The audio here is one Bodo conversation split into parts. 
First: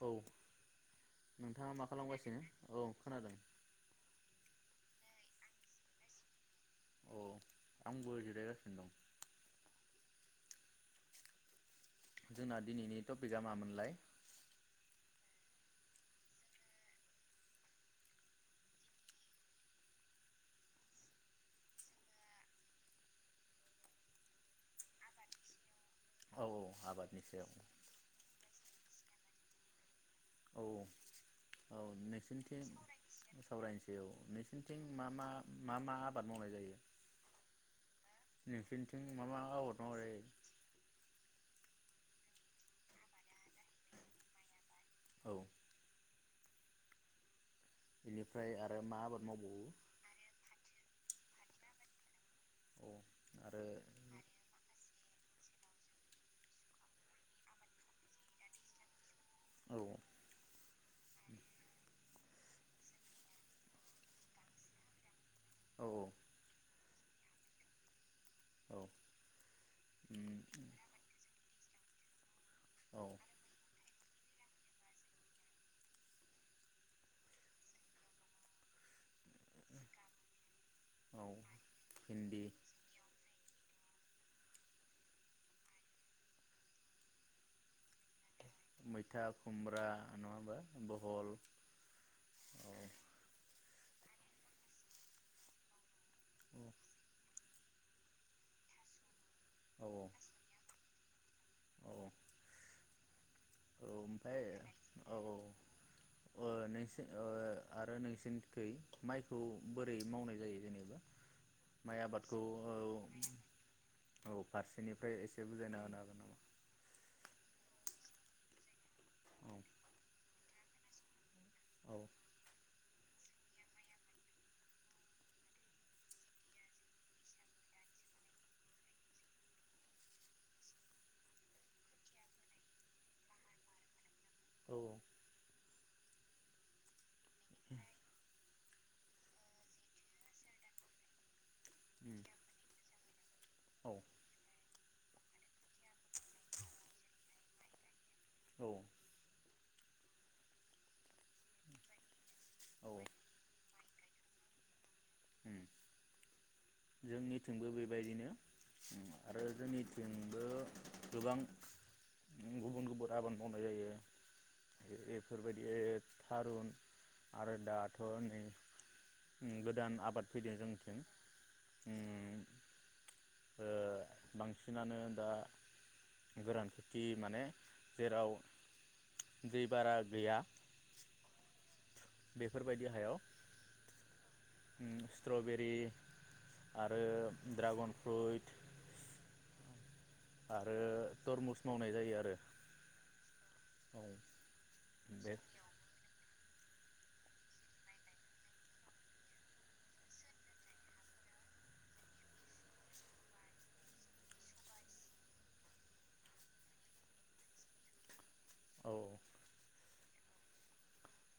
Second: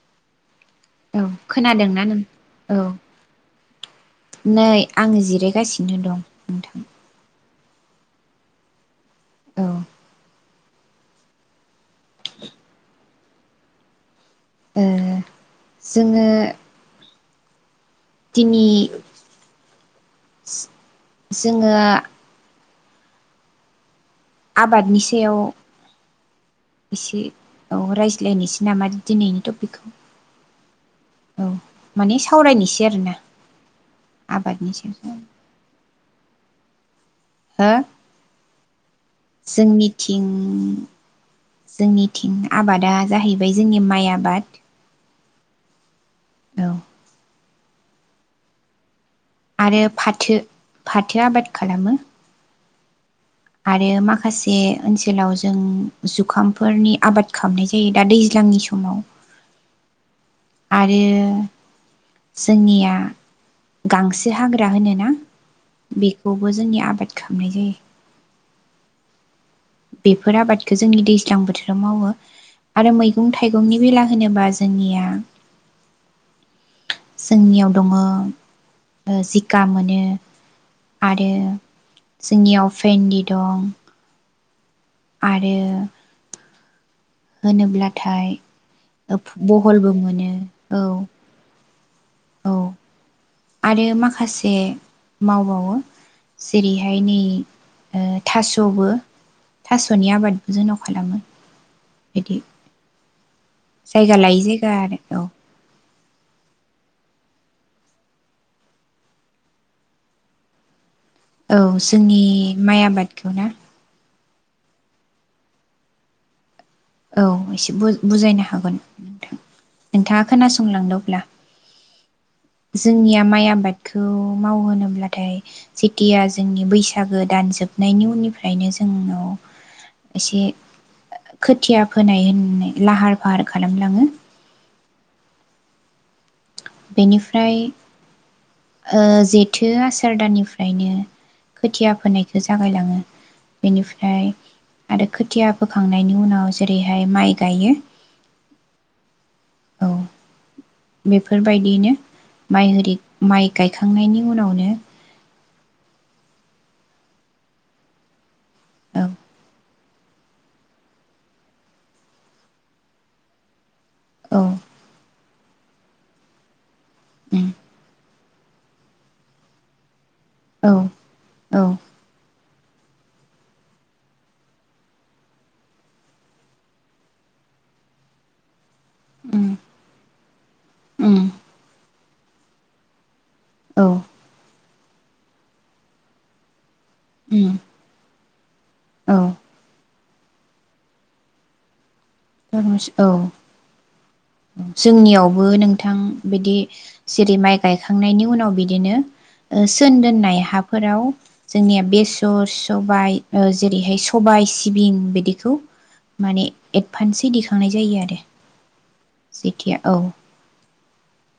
औ औ नोंथाङा मा खोनादोंना नों खालामगासिनो औ खोनादों नै आङो जिरायगासिनो दं नोंथां। औ आंबो जिरायगासिनो दं। औ जोंना दिनैनि टपिकआ मामोनलाय? ओ जोङो दिनि जोङो आबादनि सायाव औ औ एसे आबादनि सायाव औ रायज्लायनोसै नामा दिनै? टपिकखौ औ औ माने नोंसोरनिथिं सावरायनोसै आरोना सावरायनोसै औ आबादनि नोंसोरनिथिं मा सायाव मा मा मा आबाद मावनाय जायो? हो नोंसोरनिथिं मा मा आबाद मावनाय जोंनिथिं जायो जोंनिथिं आबादा जाहैबाय जोंनि माइ आबाद। औ औ बेनिफ्राय आरो मा मावबावो आरो फाथो फाथो आबाद खालामो। औ आरो माखासे ओनसोलाव जों जुखामफोरनि आबाद खालामनाय जायो दा दैज्लांनि समाव। औ आरो जोंनिया गांसो हाग्रा होनोना? औ बेखौबो जोंनि आबाद खांनाय जायो। औ उम बेफोर आबादखौ जोंनि दैज्लां बोथोर आव मावो। आरो औ मैगं थाइगंनि बेला होनोबा जोंनिया जोंनियाव दङ ओ जिखा मोनो औ आरो भिन्दि जोंनियाव भेन्दि दं। आरो होनोब्लाथाय मैथा खुमब्रा बहलबो मोनो नङा औ होमबा बहल औ आरो माखासे मावबावो। औ जेरैहाय नै ओ थासबो औ थासनि आबादबो जोंनाव खालामो औ इदि औ जायगा लायै जायगा आरो औ नों आरो नोंसिनिखै माइखौ बोरै मावनाय जायो जेनेबा औ माइ जोंनि आबादखौ औ माइ आबादखौ ना? औ फारसेनिफ्राय एसे बुजायना होनो हागोन नामा? औ एसे बुजायनो हागोन नोंथां नोंथाङा खोनासंलांदों अब्ला औ जोंनिया माइ आबादखौ मावहोनोब्लाथाय जेथिया जोंनि बैसागो दानजोबनायनि उननिफ्रायनो जोंनाव एसे खोथिया फोनाय होननाय लाहार फाहार खालामलाङो औ बेनिफ्राय ओ जेथो आसार दानानिफ्रायनो खोथिया फोनायखो जागायलाङो। बेनिफ्राय आरो खोथिया बोखांनायनि उनाव जेरैहाय माइ गायो औ औ बेफोरबायदियैनो माइ औ [unintelligible] माइ गाय खांनायनि उनावनो उ जोंनिथिंबो बेबायदिनो औ आरो जोंनि जोंबो गोबां गुबुन गुबुन आबाद मावनाय जायो। औ बेफोरबायदि थारुन उम आरो दाथ गोदान आबाद फैदो औ जोंनिथिं औ उ ओ बांसिनानो दा गोरान खेथि माने जेराव उम दै बारा गैया उम बेफोरबायदि हायाव औ स्ट्रबेरि आरो उम ड्रागन फ्रुइट औ आरो तरमुस मावनाय जायो आरो तरमुस औ औ बे जोंनियावबो नोंथां ओं बिदि जेरै माइ गायखांनायनि उनाव बिदिनो ओ सोन दोननाय हाफोराव जोंनिया बेसर, सबाय ओ जेरैहाय सबाय, सिबिं बिदिखौ माने एद फानसे दिखांनाय जायो आरो। औ जिथिया औ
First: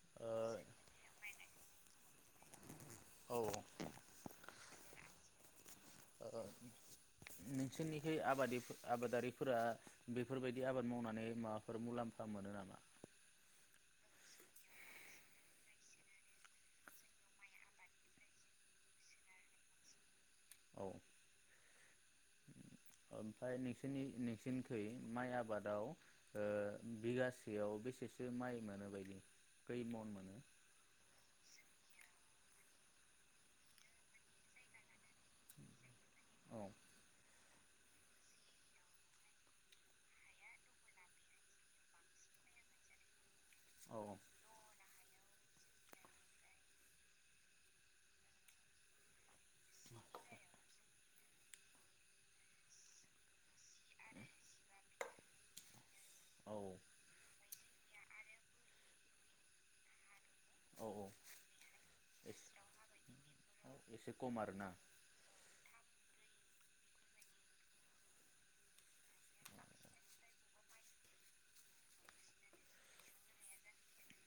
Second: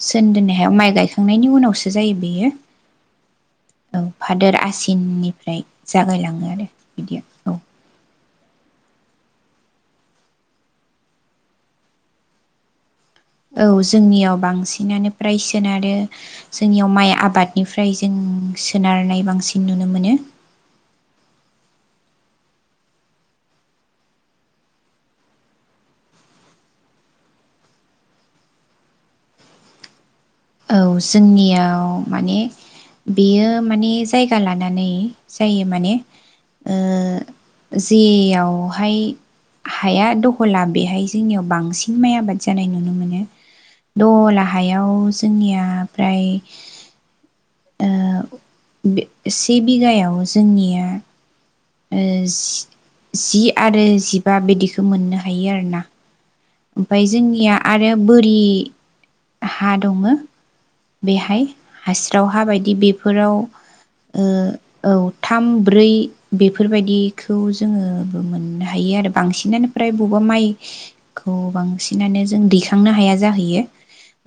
सोन दोननाय हायाव माइ गायखांनायनि उनावसो जायो बेयो। ओ औ औ फादोर आसि दिननिफ्राय ओ जागायलाङो आरो बिदिया औ नोंसोरनिखै आबादि आबादारिफोरा बेफोरबायदि आबाद मावनानै माबाफोर मुलाम्फा मोनो नामा? औ जोंनियाव बांसिनानो फ्राय सोनारो जोंनियाव माइ आबादनिफ्राय जों सोनारनाय बांसिन नुनो मोनो। औ ओमफाय नोंसिनि नोंसिनिखै माइ आबादाव ओ बिगासेयाव बेसेसो माइ मोनो बायदि खै मन मोनो? औ जोंनियाव माने बेयो माने जायगा लानानै जायो माने औ ओ जेयावहाय हाया दहला बेहाय जोंनियाव बांसिन माइ आबाद जानाय नुनो मोनो। औ दहला हायाव निया फ्राय ओ बे से बिगायाव जोंनिया ओ जि आरो जिबा बिदिखौ मोननो हायो आरोना। औ ओमफाय जोंनिया आरो बोरि हा दङो। औ बेहाय हास्राव हा एसे बायदि बेफोराव एसे ओ खम आरोना औ थाम ब्रै बेफोरबायदिखौ जोङो मोननो हायो आरो बांसिनानो फ्राय बबेबा माइखौ बांसिनानो जों दैखांनो हाया जाहैयो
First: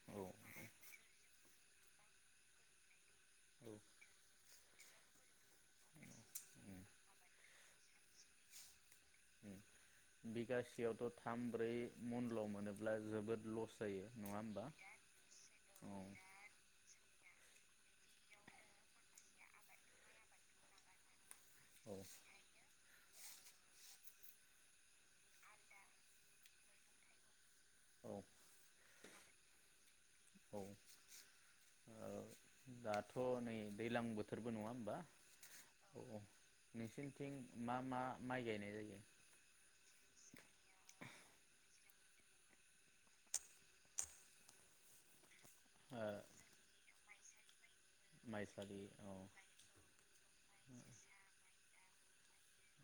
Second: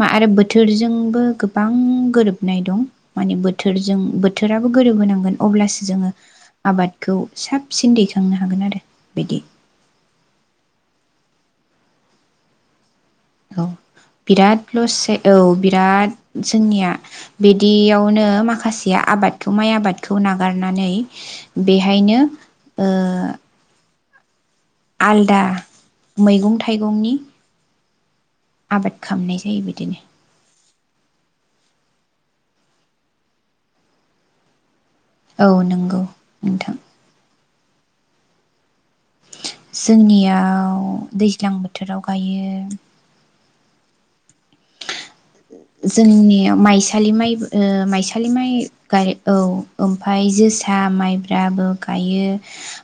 मा आरो औ बोथोरजोंबो गोबां गोरोबनाय दं। माने बोथोरजों बोथ थोराबो गोरोबहोनांगोन अब्लासो जोङो उम आबादखौ साबसिन दैखांनो हागोन आरो। बिदि बिगासेयावथ' थाम ब्रै मुनल' मोनो। औ बिराद लस सै औ बिराद जोंनिया बिदियावनो माखासे आबादखौ माइ आबादखौ नागारनानै औ बेहायनो ओ आलदा मैगं थाइगंनि औ आबाद खामनाय जायो बिदिनो औ ओ दाथ' नै दैलां बोथोरबो नङा होमबा? औ नंगौ औ औ नोंथां। नोंसिनिथिं मा मा माइ गायनाय जायो? जोंनियाव दैज्लां बोथोराव गायो ओ जोंनि माइ स सालि माइबो ओ माइसालि माइ गाय औ ओमफाय जोसा माइब्राबो गायो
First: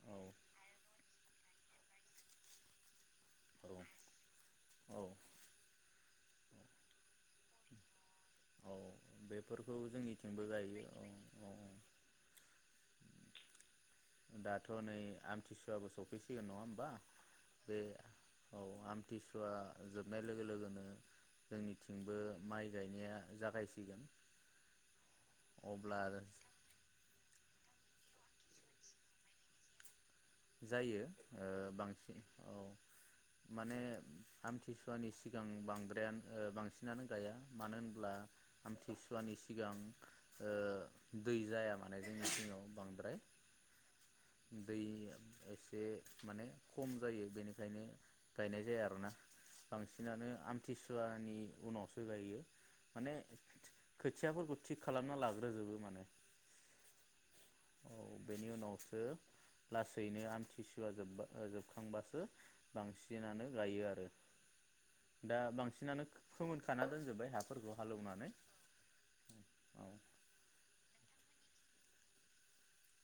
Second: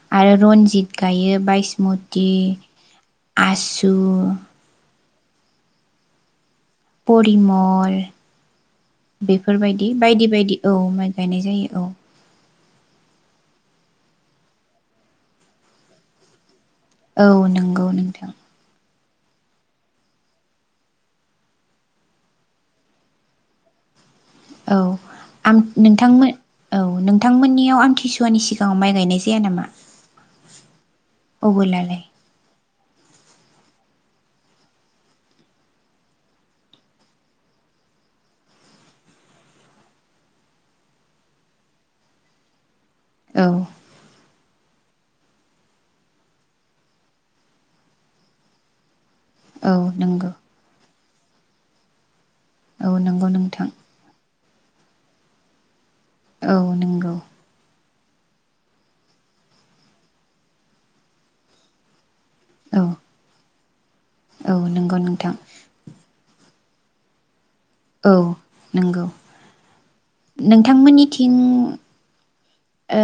औ आरो रनजित गायो, बायसमति, आसु, औ परिमल, औ बेफोरखौ बेफोरबायदि बायदि जोंनिथिंबो बायदि औ गायो माइ गायनाय जायो औ। दाथ' नै आमथिसुवाबो सफैसिगोन नङा होम औ नंगौ नोंथां। थिसुवा जोबनाय लोगो लोगोनो जोंनिथिंबो माइ गायनाया जागायसिगोन। औ आम अब्ला नोंथांमोन औ नोंथांमोननियाव आम थिसुवानि सिगाङाव माइ गायनाय जाया नामा? जायो ओ अबोलालाय बांसिन औ। माने आमथिसुवानि सिगां बांद्रायानो ओ बांसिनानो गाया मानो होनब्ला आमथिसुवानि सिगां ओ दै जाया माने जोंनि थिङाव बांद्राय। [unintelligible] औ दै एसे माने खम जायो बेनिखायनो गायनाय जाया आरोना। औ बांसिनानो नंगौ आमथिसु सुवानि उनावसो गायो। औ माने नंगौ नोंथां खोथियाफोरखौ थिग खालामना लाग्रोजोबो माने। औ नंगौ। औ बेनि उनावसो लास सैनो आमथिसुवा जोब्बा जोबखांबासो औ बांसिनानो गायो आरो औ नंगौ नोंथां दा बांसिनानो फोमोनखाना दोनजोबबाय हा औ नंगौ औ नोंथांमोननि थिं ओ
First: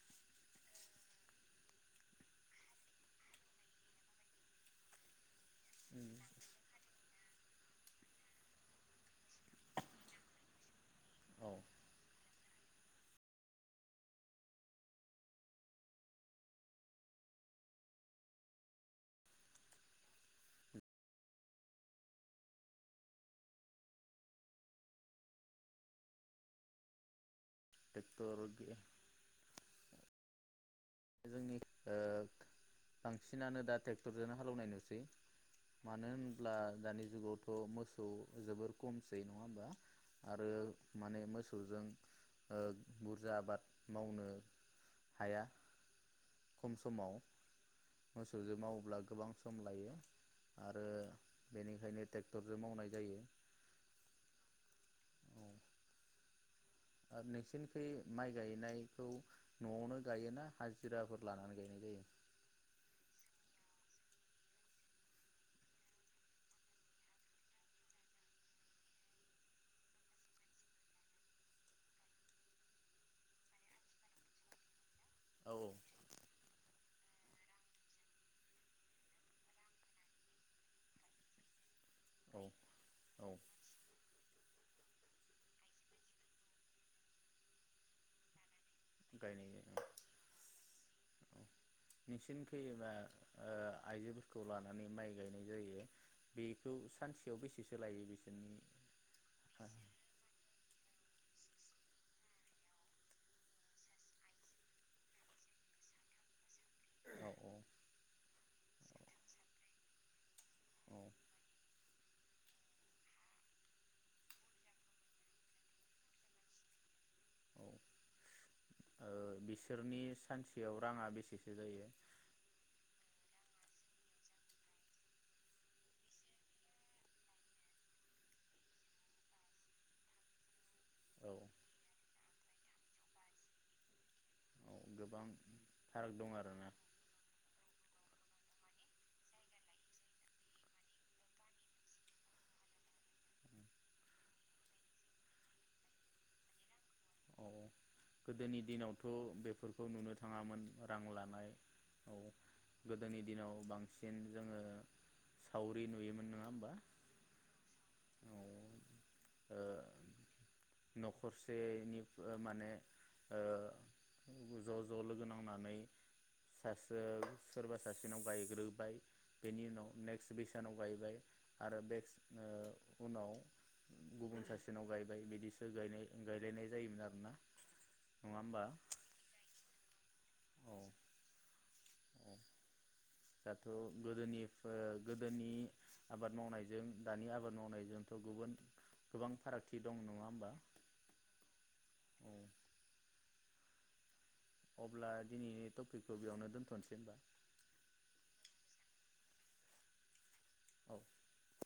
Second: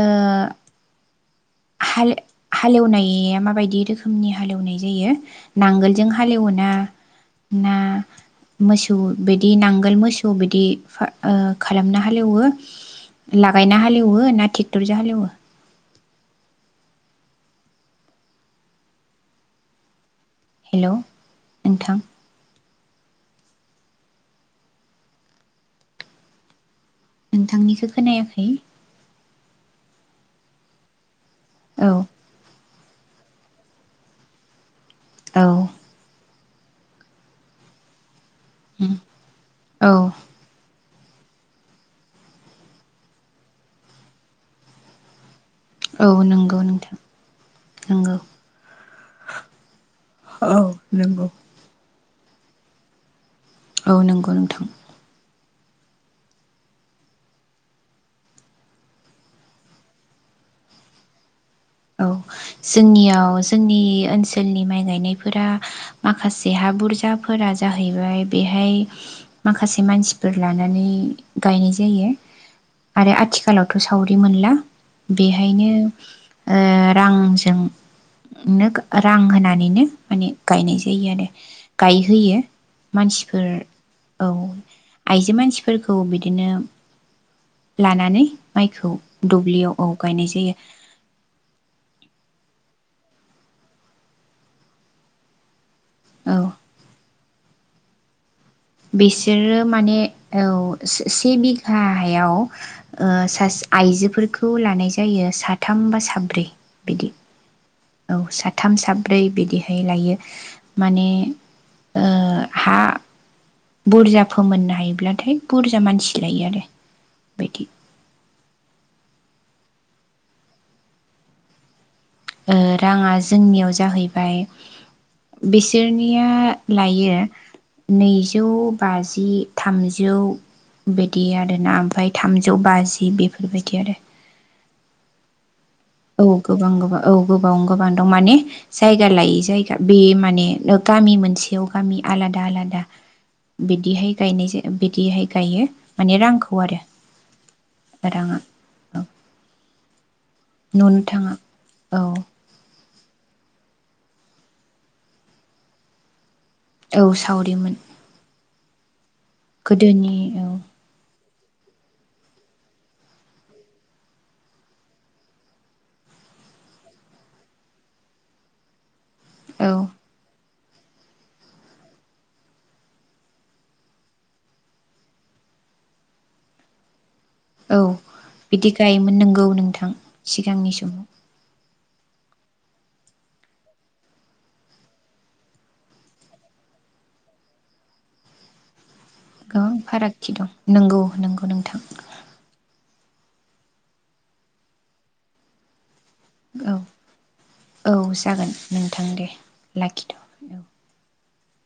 हाल-हालेवनाया माबायदि रोखोमनि हालेवनाय जायो? नांगोलजों हालेवना ना मोसौ बिदि नांगोल मोसौ बिदि फा ओ औ खालामना हालेवो? लागायना हालेवो ना टेक्टरजों हालेवो? हेल' नोंथां। नोंथांनिखो ट्रेक्टर खोनायाखै। जोंनि औ ओ बांसिनानो दा टेक्टरजोंनो हालौनाय नुसै। औ सा मानो होन अब्ला दानि जुगावथ मोसौ जोबोर खमसै नङा होमबा औ आरो माने मोसौजों बुरजा आबाद मावनो हाया औ नंगौ खम नोंथां समाव नंगौ मोसौजों मावोब्ला गोबां सम लायो औ आरो नंगौ बेनिखायनो ट्रेक्टरजों मावनाय जायो औ नंगौ नोंथां औ आरो नोंसिनिथिं माइ गायनायखौ नआवनो गायोना हाजिराफोर लानानै गायनाय जायो औ जोंनियाव जोंनि ओनसोलनि माइ गायनायफोरा माखासे हा बुरजाफोरा जाहैबाय बेहाय माखासे मानसिफोर लानानै गायनाय जायो आरो आथिखालावथ सावरि मोनला औ बेहायनो रांजोंनो रां होनानैनो माने गायनाय जायो आरो गायहोयो औ औ मानसिफोर औ आइजो मानसिफोरखौ बिदिनो लानानै माइखौ गायनाय जायो दुब्लियाव औ गायनाय जायो नोंसिनि फैयोबा आइजोफोरखौ लानानै माइ गायनाय जायो औ बेखौ सानसे थायाव बेसेसो लायो बिसोरनि बिसोरो औ माने औ से बिघायाव सा आइजोफोरखौ लानाय जायो साथाम बा साब्रै बिदि औ औ औ सा साथाम साब्रै बिदिहाय लायो माने ओ हा बुरजा फोमोननो हायोब्लाथाय बुरजा मानसि लायो आरो औ बेदि बिसोरनि सानसेयाव राङा बेसेसो जायो राङा जोंनियाव जाहैबाय बिसोरनिया लायो नैजौ बाजि थामजौ बिदि औ आरोना ओमफ्राय थामजौ बाजि बेफोरबायदि आरो औ गोबां फाराग औ दं आरोना गोबां गोबां औ गोबां गोबांनो दा माने जायगा लायै जायगा बे माने गामि मोनसेयाव गामि आलादा आलादा बिदिहाय गायनाय जायो बिदिहाय गायो माने रांखौ आरो औ राङा गोदोनि औ दिनावथ बेफोरखौ नुनो थाखाय नुनो थाङा औ गोदोनि दिनाव बांसिन जोङो सावरि नुयोमोन नङा औ सावरिमोन औ ओ गोदोनि औ नखरसेनि माने ज ज लोगो नांनानै सासे सोरबा सासेनाव गायग्रोबाय बेनि औ उनाव नेक्स्ट बेस जोंहानाव गायबाय आरो नेक्स्ट ओ उनाव गुबुन सासेनाव गायबाय बिदि गायनाय गायलायनाय जायोमोन आरो ना औ बिदि गायोमोन नंगौ नोंथां औ सिगांनि समाव। औ दाथ' गोदोनि ओ गोदोनि आबाद मावनायजों दानि आबाद मावनायजोंथ' गुबुन फारागथि गोबां दं नङा फारागि होमबा दं नंगौ नंगौ नोंथां। औ अब्ला दिनैनि थ औ औ जागोन नोंथां दे। लाखिथ औ [unintelligible]